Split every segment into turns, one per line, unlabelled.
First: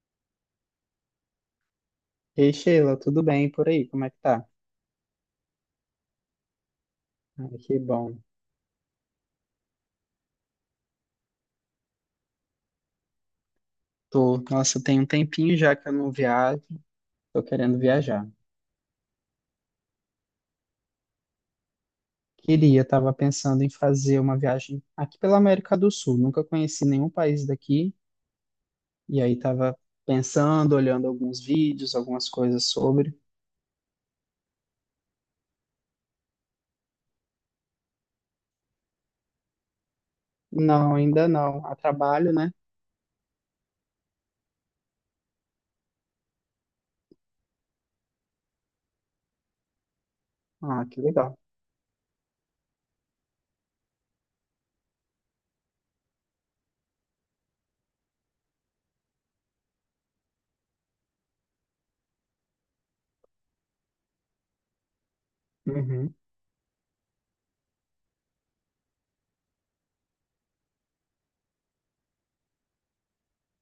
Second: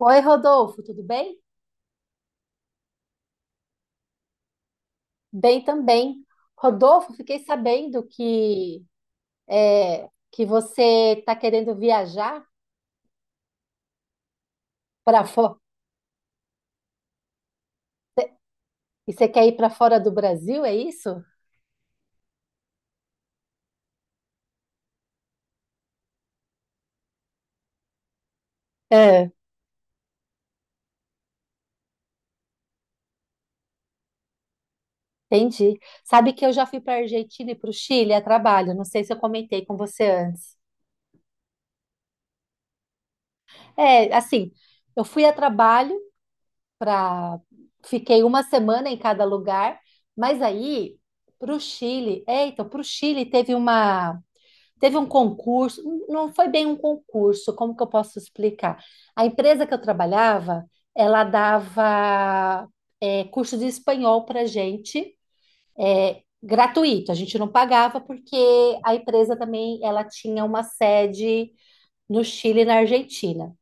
Oi, Rodolfo, tudo bem?
Ei, Sheila, tudo bem por aí? Como é que tá?
Bem também. Rodolfo, fiquei
Ai, que
sabendo
bom.
que que você está querendo viajar
Tô, nossa, tem um
para fora
tempinho já que eu não viajo, tô querendo viajar.
e você quer ir para fora do Brasil, é isso?
Queria, tava pensando em fazer uma viagem aqui pela América do Sul, nunca conheci nenhum país daqui, e
É.
aí tava pensando, olhando alguns vídeos, algumas coisas sobre.
Entendi. Sabe que eu já fui para a Argentina e para o Chile a trabalho. Não sei se eu comentei com você antes.
Não, ainda não. A trabalho, né?
É, assim, eu fui a trabalho para fiquei uma semana em cada lugar, mas
Ah,
aí
que legal.
para o Chile, é, então para o Chile teve uma teve um concurso, não foi bem um concurso, como que eu posso explicar? A empresa que eu trabalhava, ela dava curso de espanhol para gente,
Uhum,
é, gratuito. A gente não pagava porque a empresa também ela tinha uma sede no Chile e na Argentina.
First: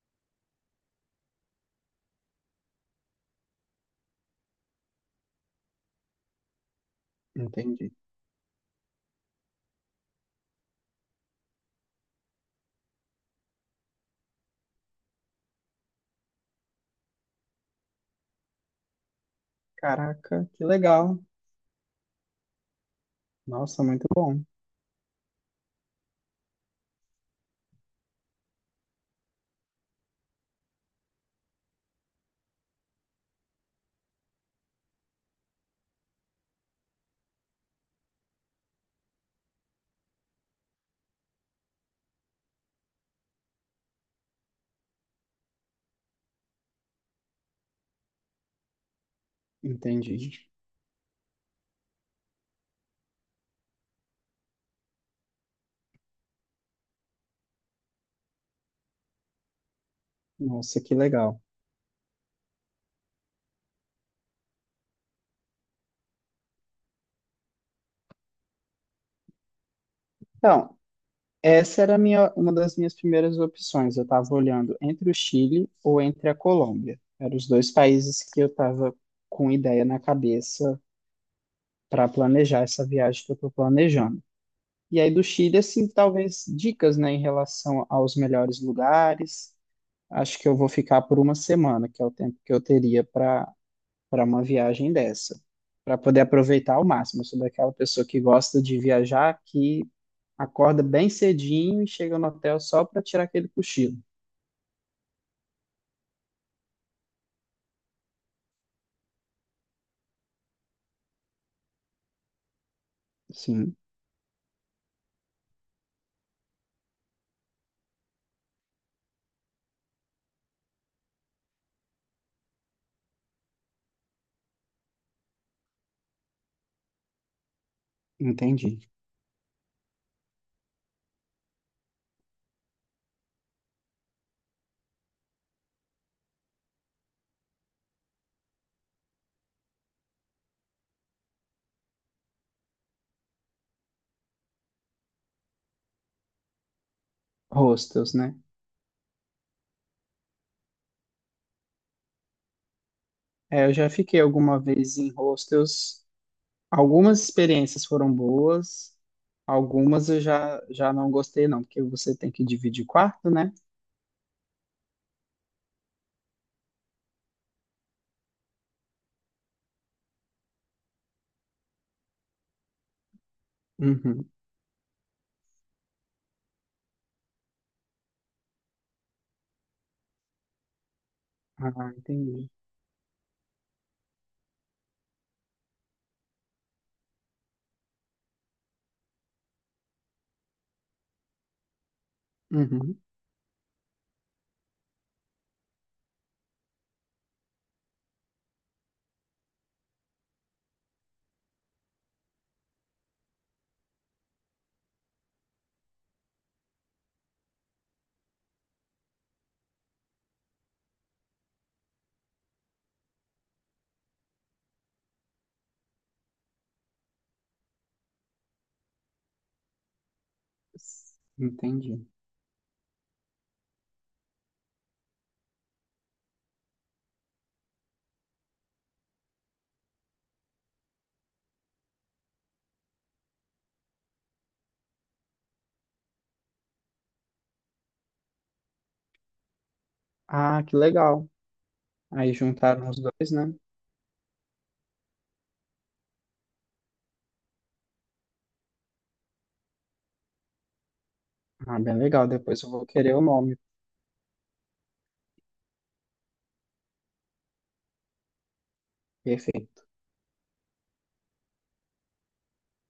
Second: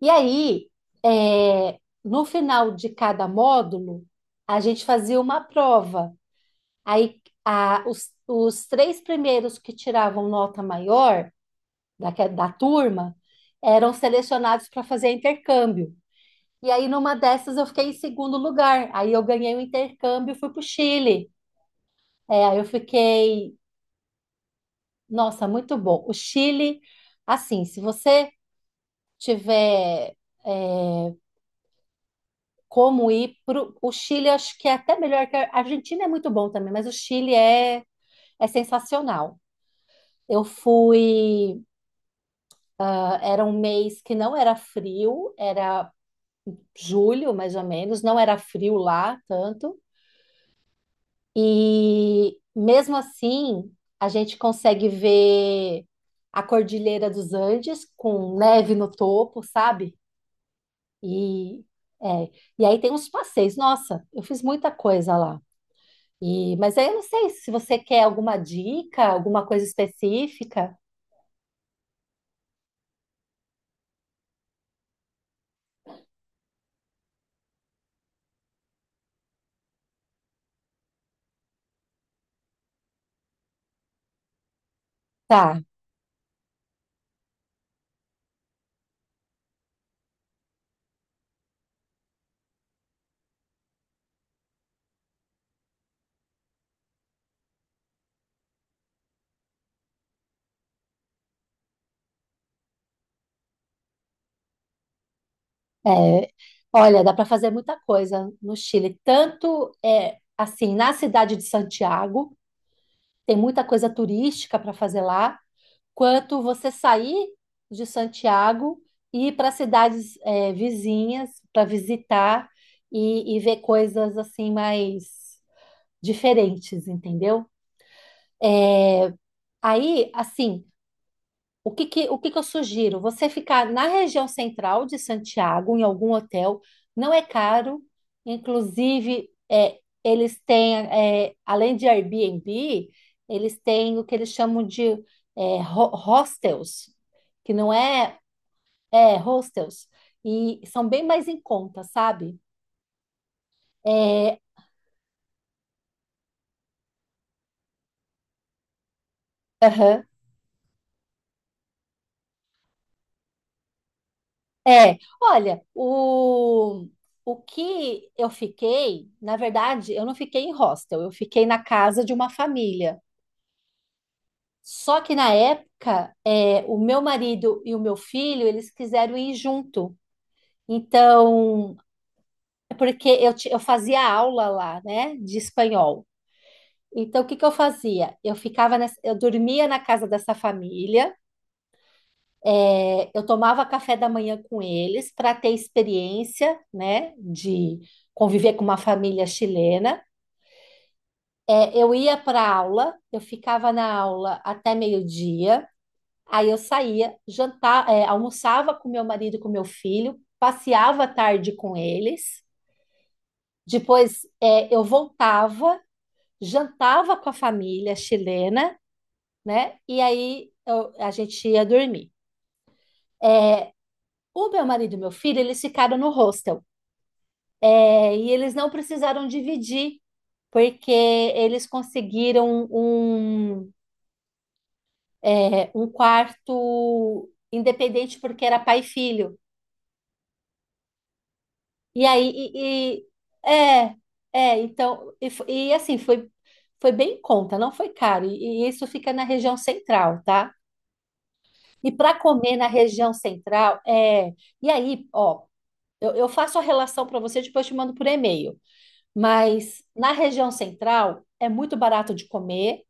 E aí, é, no final de cada módulo, a gente fazia uma prova. Aí,
entendi.
os três primeiros que tiravam nota maior da turma eram selecionados para fazer intercâmbio. E aí, numa dessas, eu fiquei em segundo lugar. Aí, eu ganhei o intercâmbio e
Caraca,
fui para o
que legal.
Chile. É, aí eu fiquei,
Nossa, muito bom.
nossa, muito bom. O Chile, assim, se você tiver é, como ir para o Chile, acho que é até melhor que a Argentina é muito bom também, mas o Chile é, é sensacional. Eu fui, ah, era um mês que não era frio, era julho, mais ou menos, não era frio lá tanto.
Entendi.
E mesmo assim, a gente consegue ver a Cordilheira dos Andes com neve no topo, sabe?
Nossa, que legal.
E é, e aí tem uns passeios. Nossa, eu fiz muita coisa lá. E, mas aí eu não sei se você quer alguma dica, alguma coisa
Então,
específica.
essa era a minha, uma das minhas primeiras opções. Eu estava olhando entre o Chile ou entre a Colômbia. Eram os dois países que eu estava com ideia na cabeça para planejar essa viagem que eu estou planejando. E aí do Chile,
Tá.
assim, talvez dicas, né, em relação aos melhores lugares. Acho que eu vou ficar por uma semana, que é o tempo que eu teria para uma viagem dessa, para poder aproveitar ao máximo. Eu sou daquela pessoa que gosta de viajar, que acorda bem cedinho e chega no hotel só para tirar aquele cochilo.
é, Olha, dá para fazer muita coisa no Chile, tanto é, assim na cidade de Santiago tem muita
Sim,
coisa turística para fazer lá, quanto você sair de Santiago e ir para cidades vizinhas para visitar e ver coisas assim mais diferentes, entendeu?
entendi.
Aí, assim, o que que eu sugiro? Você ficar na região central de Santiago, em algum hotel, não é caro. Inclusive, eles têm, além de Airbnb, eles têm o que eles chamam de hostels, que não
Hostels,
é,
né?
é hostels, e são bem mais em conta, sabe?
É, eu já fiquei
É,
alguma vez em hostels. Algumas experiências foram boas,
aham.
algumas eu já não gostei, não, porque você tem que dividir quarto, né?
É, olha, o que eu fiquei, na verdade, eu não fiquei em hostel, eu fiquei na casa de uma família.
Uhum.
Só que na época, é, o meu marido e o meu filho, eles quiseram ir junto. Então,
Ah, entendi.
é porque eu, eu fazia aula lá, né, de espanhol. Então, o que que eu fazia? Eu ficava, eu dormia na casa dessa família.
Uhum.
É, eu tomava café da manhã com eles para ter experiência, né, de conviver com uma família chilena. É, eu ia para aula, eu ficava na aula até meio-dia, aí eu saía, jantar, é, almoçava com meu marido e com meu filho, passeava à tarde com eles, depois é, eu voltava, jantava com a família chilena, né? E aí a gente ia
Entendi.
dormir. O meu marido e meu filho, eles ficaram no hostel. É, e eles não precisaram dividir, porque eles conseguiram um quarto independente, porque era pai e filho.
Ah, que legal.
E aí,
Aí juntaram os
e, e-
dois, né?
é, é, então, e assim, foi, foi bem em conta, não foi caro. E isso fica na região central, tá?
Ah,
E
bem
para
legal.
comer
Depois
na
eu vou
região
querer o nome.
central, é. E aí, ó, eu faço a relação para você, depois eu te mando por e-mail. Mas
Perfeito.
na região central é muito barato de comer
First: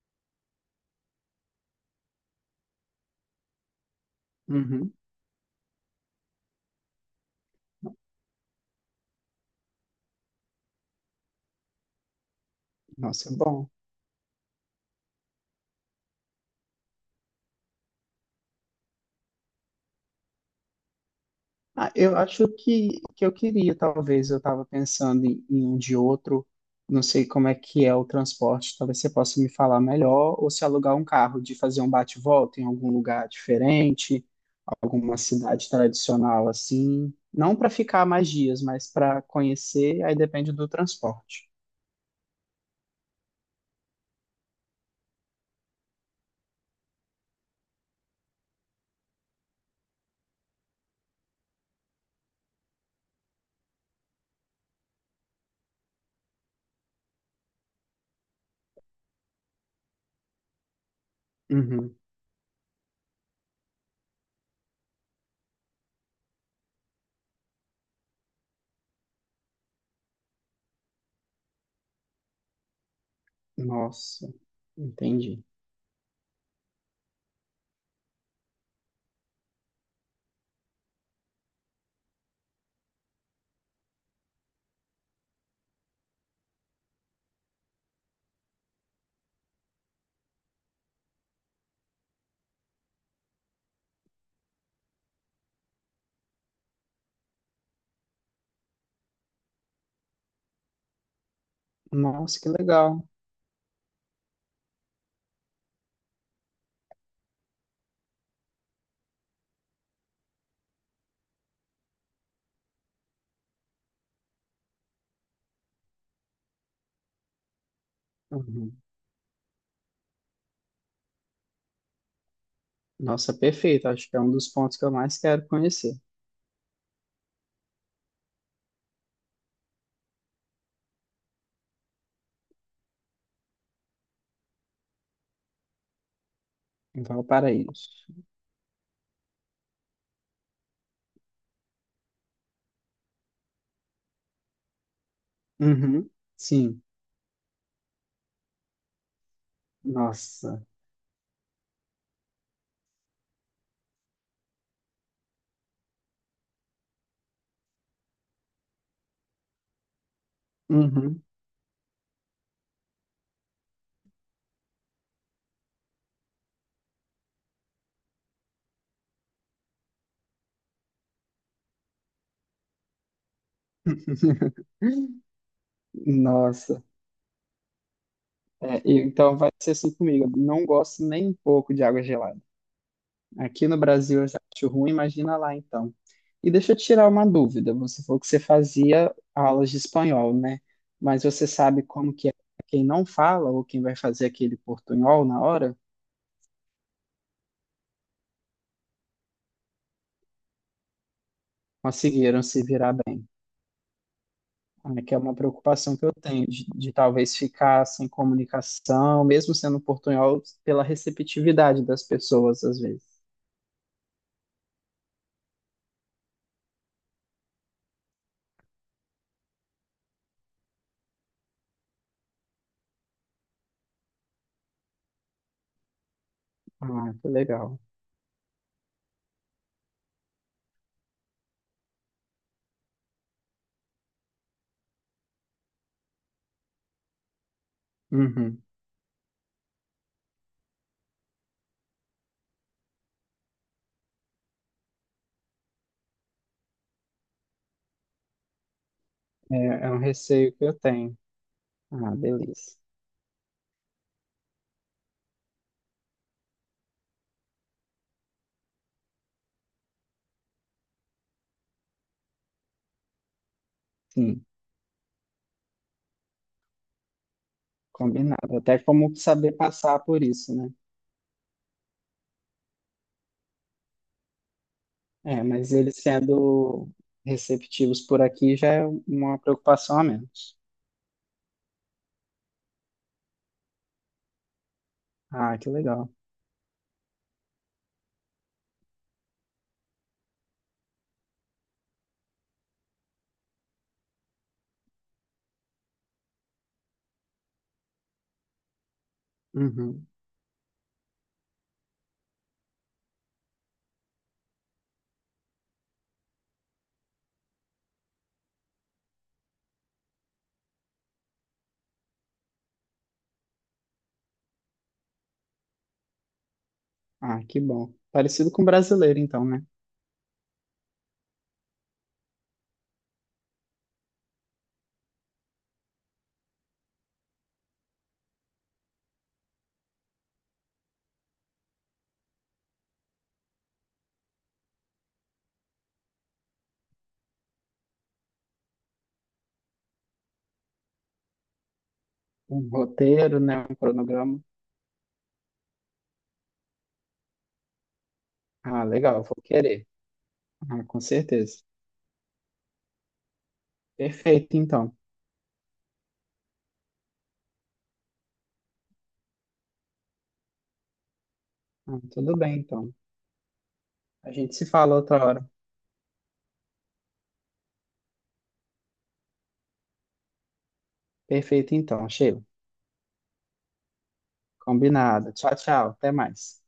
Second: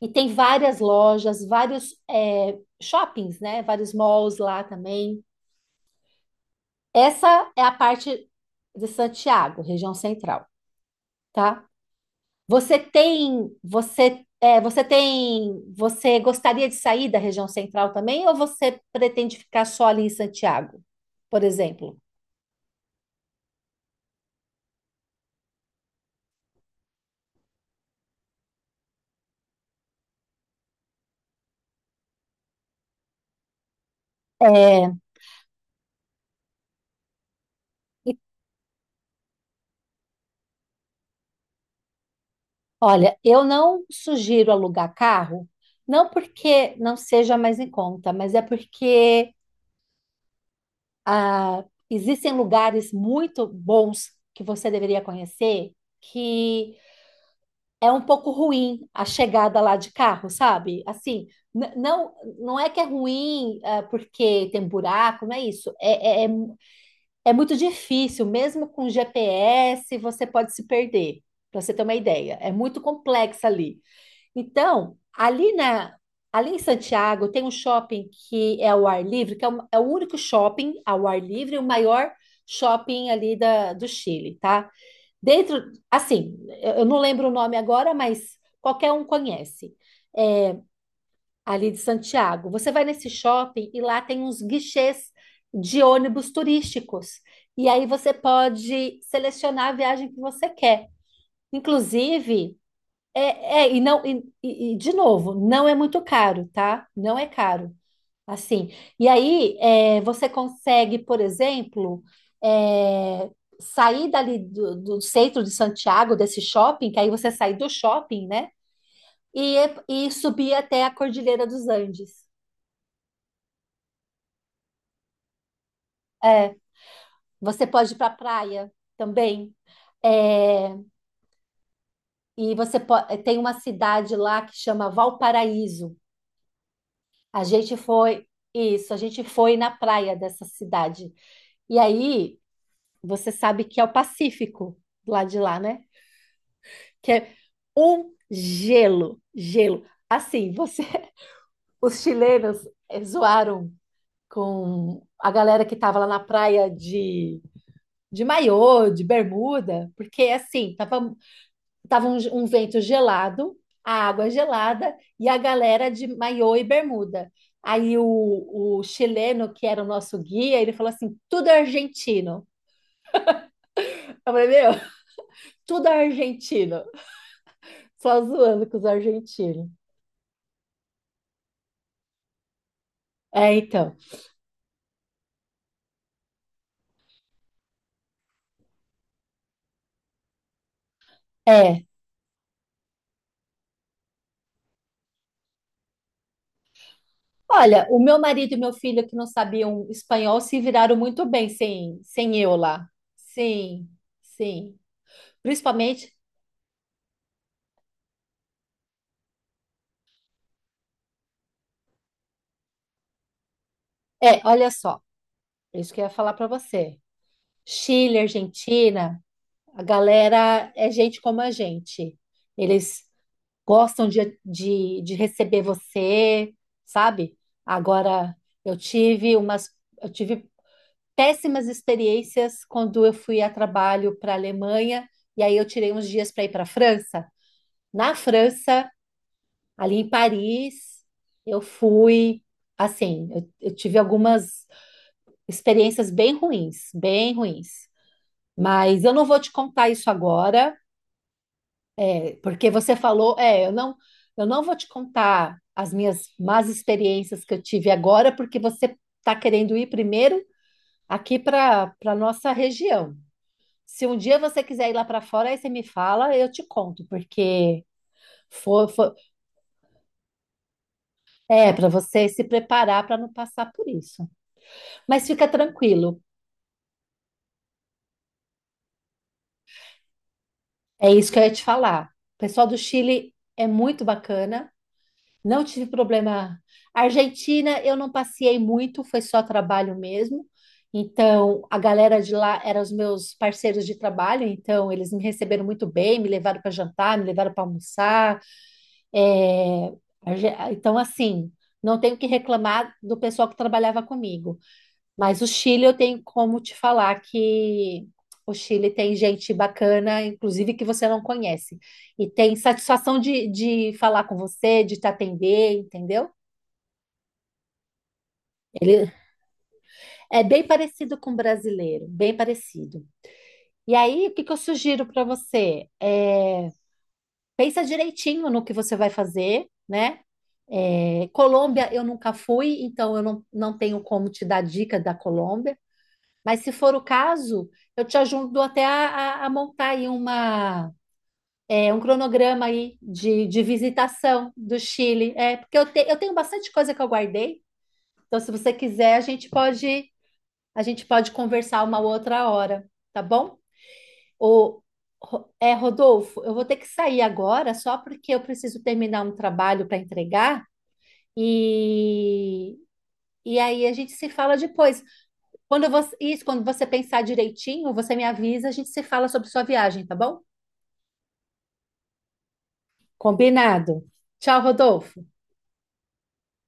e tem várias lojas, vários é, shoppings, né? Vários malls lá
Uhum.
também. Essa é a parte de Santiago, região central, tá? Você
Nossa, é
tem,
bom.
você, é, você tem, você gostaria de sair da região central também ou você pretende ficar só ali em Santiago, por
Ah,
exemplo?
eu acho que eu queria, talvez, eu estava pensando em um de outro, não sei como é que é o transporte, talvez você possa me falar melhor, ou se alugar um carro, de fazer um bate-volta em algum lugar diferente,
É,
alguma cidade tradicional assim, não para ficar mais dias, mas para conhecer, aí depende do transporte.
olha, eu não sugiro alugar carro, não porque não seja mais em conta, mas é porque ah, existem lugares muito bons que você deveria conhecer que é um pouco ruim a chegada lá de carro, sabe? Assim, n-
Uhum.
não, não é que é ruim ah, porque tem buraco, não é isso. É muito difícil, mesmo com GPS, você pode se perder, para você ter uma ideia. É muito complexo ali.
Nossa,
Então,
entendi.
ali em Santiago tem um shopping que é ao ar livre, que é é o único shopping ao ar livre, o maior shopping ali do Chile, tá? Dentro, assim, eu não lembro o nome agora, mas qualquer um conhece. É, ali de Santiago. Você vai nesse shopping e lá tem uns guichês de ônibus turísticos. E aí você pode selecionar a viagem que você quer.
Nossa, que
Inclusive,
legal.
é, é, e não, e, de novo, não é muito caro, tá? Não é caro, assim. E aí, é, você consegue, por exemplo, é, sair dali do centro de Santiago, desse shopping, que aí você sai do shopping, né?
Uhum.
E, e subir até a Cordilheira dos Andes.
Nossa, perfeito, acho que é um dos pontos que eu mais quero conhecer,
É, você pode ir para a praia também. É, e tem uma cidade lá que chama Valparaíso.
em
A gente
Valparaíso.
foi, isso, a gente foi na praia dessa cidade. E aí, você sabe que é o Pacífico, lá de lá, né?
Uhum, sim.
Que é um gelo, gelo. Assim,
Nossa.
você, os chilenos zoaram com a galera que tava lá na praia de maiô, de bermuda, porque assim,
Uhum.
tava um vento gelado, a água gelada e a galera de maiô e bermuda. Aí o chileno, que era o nosso guia, ele falou assim: tudo é argentino. Eu falei: meu, tudo é
Nossa.
argentino. Só zoando com
É,
os
e- então vai
argentinos.
ser assim comigo. Eu não gosto nem um pouco de água gelada.
É,
Aqui no
então.
Brasil eu já acho ruim, imagina lá então. E deixa eu tirar uma dúvida. Você falou que você fazia aulas de espanhol, né? Mas você sabe
É.
como que é pra quem não fala ou quem vai fazer aquele portunhol na hora?
Olha, o meu marido e meu filho, que não sabiam espanhol, se viraram muito bem sem, sem
Conseguiram
eu
se
lá.
virar bem.
Sim, sim.
Ah, que é uma preocupação que
Principalmente,
eu tenho, de talvez ficar sem comunicação, mesmo sendo portunhol, pela receptividade das pessoas, às vezes.
é, olha só, isso que eu ia falar para você. Chile, Argentina, a galera é gente como a gente. Eles gostam de receber você,
Ah, que
sabe?
legal.
Agora, eu tive umas, eu tive péssimas experiências quando eu fui a trabalho para a Alemanha e aí eu tirei uns dias para ir para a França. Na
Uhum.
França, ali em Paris, eu fui assim, eu tive algumas experiências bem ruins, bem ruins. Mas eu não vou te
É,
contar
é um
isso
receio que eu
agora.
tenho. Ah,
Porque
beleza.
você falou, eu não vou te contar as minhas más experiências que eu tive agora, porque você está querendo ir primeiro aqui para nossa região. Se um dia
Sim,
você quiser ir lá para fora, aí você me fala, eu te conto, porque
combinado. Até
for, for-
como saber passar por isso, né?
é para você se preparar para não passar por isso. Mas
É,
fica
mas eles
tranquilo,
sendo receptivos por aqui já é uma preocupação a menos.
é isso que eu ia te falar. O pessoal do Chile é muito bacana.
Ah,
Não
que
tive
legal.
problema. Argentina, eu não passeei muito, foi só trabalho mesmo. Então, a galera de lá eram os meus parceiros de trabalho, então eles me receberam muito bem, me levaram para jantar, me levaram para almoçar. É,
Uhum.
Então, assim, não tenho o que reclamar do pessoal que trabalhava comigo. Mas o Chile eu tenho como te falar que o Chile tem gente bacana, inclusive que você não conhece. E tem satisfação de falar com você, de te atender, entendeu?
Ah, que bom. Parecido com o
Ele
brasileiro, então, né?
é bem parecido com o brasileiro, bem parecido. E aí, o que que eu sugiro para você? É, pensa direitinho no que você vai fazer, né? É, Colômbia eu nunca fui, então eu não, não tenho como te dar dica da Colômbia. Mas se for o caso, eu te ajudo até a montar aí uma, é, um cronograma
Um
aí
roteiro,
de
né? Um cronograma.
visitação do Chile. É, porque eu, eu tenho bastante coisa que eu guardei. Então, se você
Ah, legal,
quiser,
eu vou querer.
a
Ah, com
gente pode
certeza.
conversar uma outra hora, tá bom?
Perfeito,
O,
então.
Rodolfo, eu vou ter que sair agora só porque eu preciso terminar um trabalho para entregar
Ah, tudo bem,
e,
então.
e aí a gente se
A gente
fala
se fala
depois.
outra hora.
Quando você pensar direitinho, você me avisa, a gente se fala sobre sua viagem, tá bom?
Perfeito, então, Sheila.
Combinado. Tchau, Rodolfo.
Combinado. Tchau, tchau. Até mais.